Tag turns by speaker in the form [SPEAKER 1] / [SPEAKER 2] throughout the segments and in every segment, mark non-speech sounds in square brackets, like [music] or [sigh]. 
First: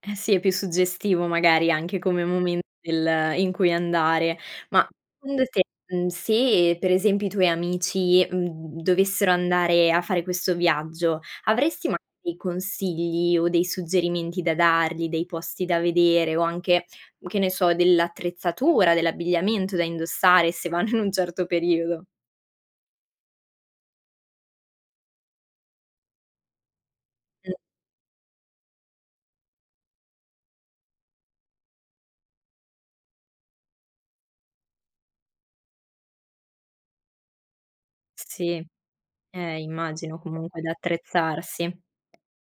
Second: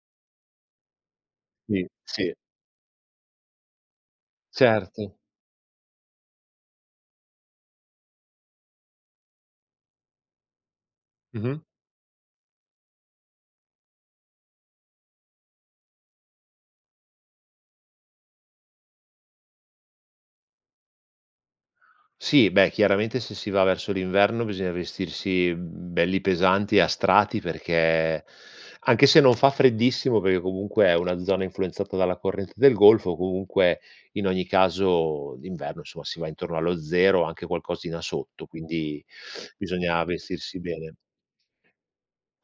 [SPEAKER 1] Eh sì, è più suggestivo magari
[SPEAKER 2] Sì,
[SPEAKER 1] anche come
[SPEAKER 2] sì.
[SPEAKER 1] momento del in cui andare. Ma
[SPEAKER 2] Certo.
[SPEAKER 1] secondo te, mhmm, se per esempio i tuoi amici, mhmm, d dovessero andare a fare questo viaggio,
[SPEAKER 2] Mh-mh.
[SPEAKER 1] avresti magari consigli o dei suggerimenti da dargli, dei posti da vedere o anche, che ne so, dell'attrezzatura, dell'abbigliamento da indossare se vanno in un certo periodo.
[SPEAKER 2] Sì, beh chiaramente se si va verso l'inverno bisogna vestirsi, mhmm, belli pesanti e a strati
[SPEAKER 1] Mh.
[SPEAKER 2] perché, anche se non fa freddissimo perché comunque è una zona influenzata dalla corrente del Golfo, comunque in ogni caso d'inverno, insomma, si va intorno allo 0 o anche qualcosina
[SPEAKER 1] S
[SPEAKER 2] sotto,
[SPEAKER 1] sì,
[SPEAKER 2] quindi [sniffs]
[SPEAKER 1] eh,
[SPEAKER 2] bisogna
[SPEAKER 1] immagino
[SPEAKER 2] vestirsi
[SPEAKER 1] comunque
[SPEAKER 2] bene.
[SPEAKER 1] d'attrezzarsi.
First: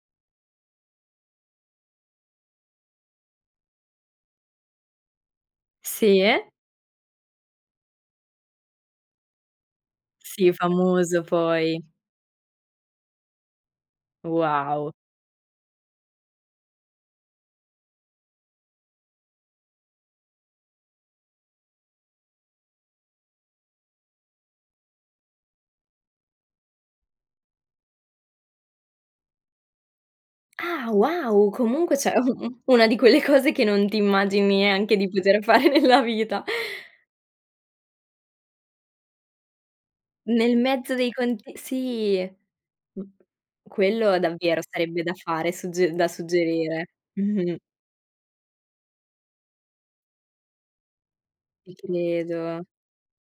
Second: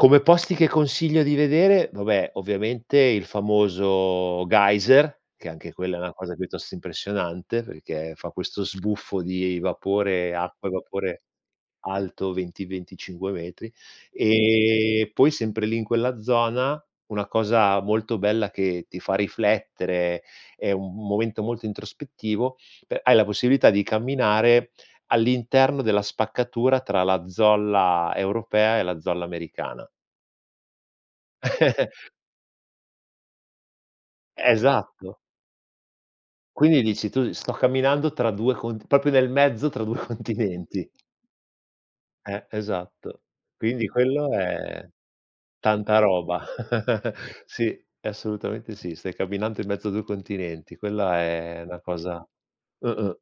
[SPEAKER 2] Come posti che consiglio di vedere, vabbè, ovviamente il famoso Geyser, che anche quella è una cosa
[SPEAKER 1] Sì?
[SPEAKER 2] piuttosto impressionante, perché fa questo sbuffo di vapore
[SPEAKER 1] Sì,
[SPEAKER 2] acqua e
[SPEAKER 1] famoso
[SPEAKER 2] vapore
[SPEAKER 1] poi.
[SPEAKER 2] alto 20-25 metri.
[SPEAKER 1] Wow.
[SPEAKER 2] Ehm, poi sempre lì in quella zona, una cosa molto bella che ti fa riflettere, è un m momento molto introspettivo, pe hai la possibilità di camminare all'interno della spaccatura tra la zolla europea e la zolla americana.
[SPEAKER 1] Ah, wow! Comunque
[SPEAKER 2] [chuckles]
[SPEAKER 1] cioè u u una di quelle cose che non ti immagini neanche di
[SPEAKER 2] Esatto.
[SPEAKER 1] poter fare nella vita.
[SPEAKER 2] Quindi, dici tu, sto camminando tra 2 cont proprio nel mezzo tra 2
[SPEAKER 1] Nel
[SPEAKER 2] continenti.
[SPEAKER 1] mezzo dei conti sì.
[SPEAKER 2] Eh,
[SPEAKER 1] M
[SPEAKER 2] esatto. Quindi
[SPEAKER 1] quello
[SPEAKER 2] quello
[SPEAKER 1] davvero
[SPEAKER 2] è
[SPEAKER 1] sarebbe da fare, sugge
[SPEAKER 2] tanta
[SPEAKER 1] da
[SPEAKER 2] roba.
[SPEAKER 1] suggerire,
[SPEAKER 2] [laughs]
[SPEAKER 1] mh-mh.
[SPEAKER 2] Sì, assolutamente sì, stai camminando in mezzo a 2 continenti. Quella è
[SPEAKER 1] Ti
[SPEAKER 2] una cosa
[SPEAKER 1] credo.
[SPEAKER 2] mh-mh.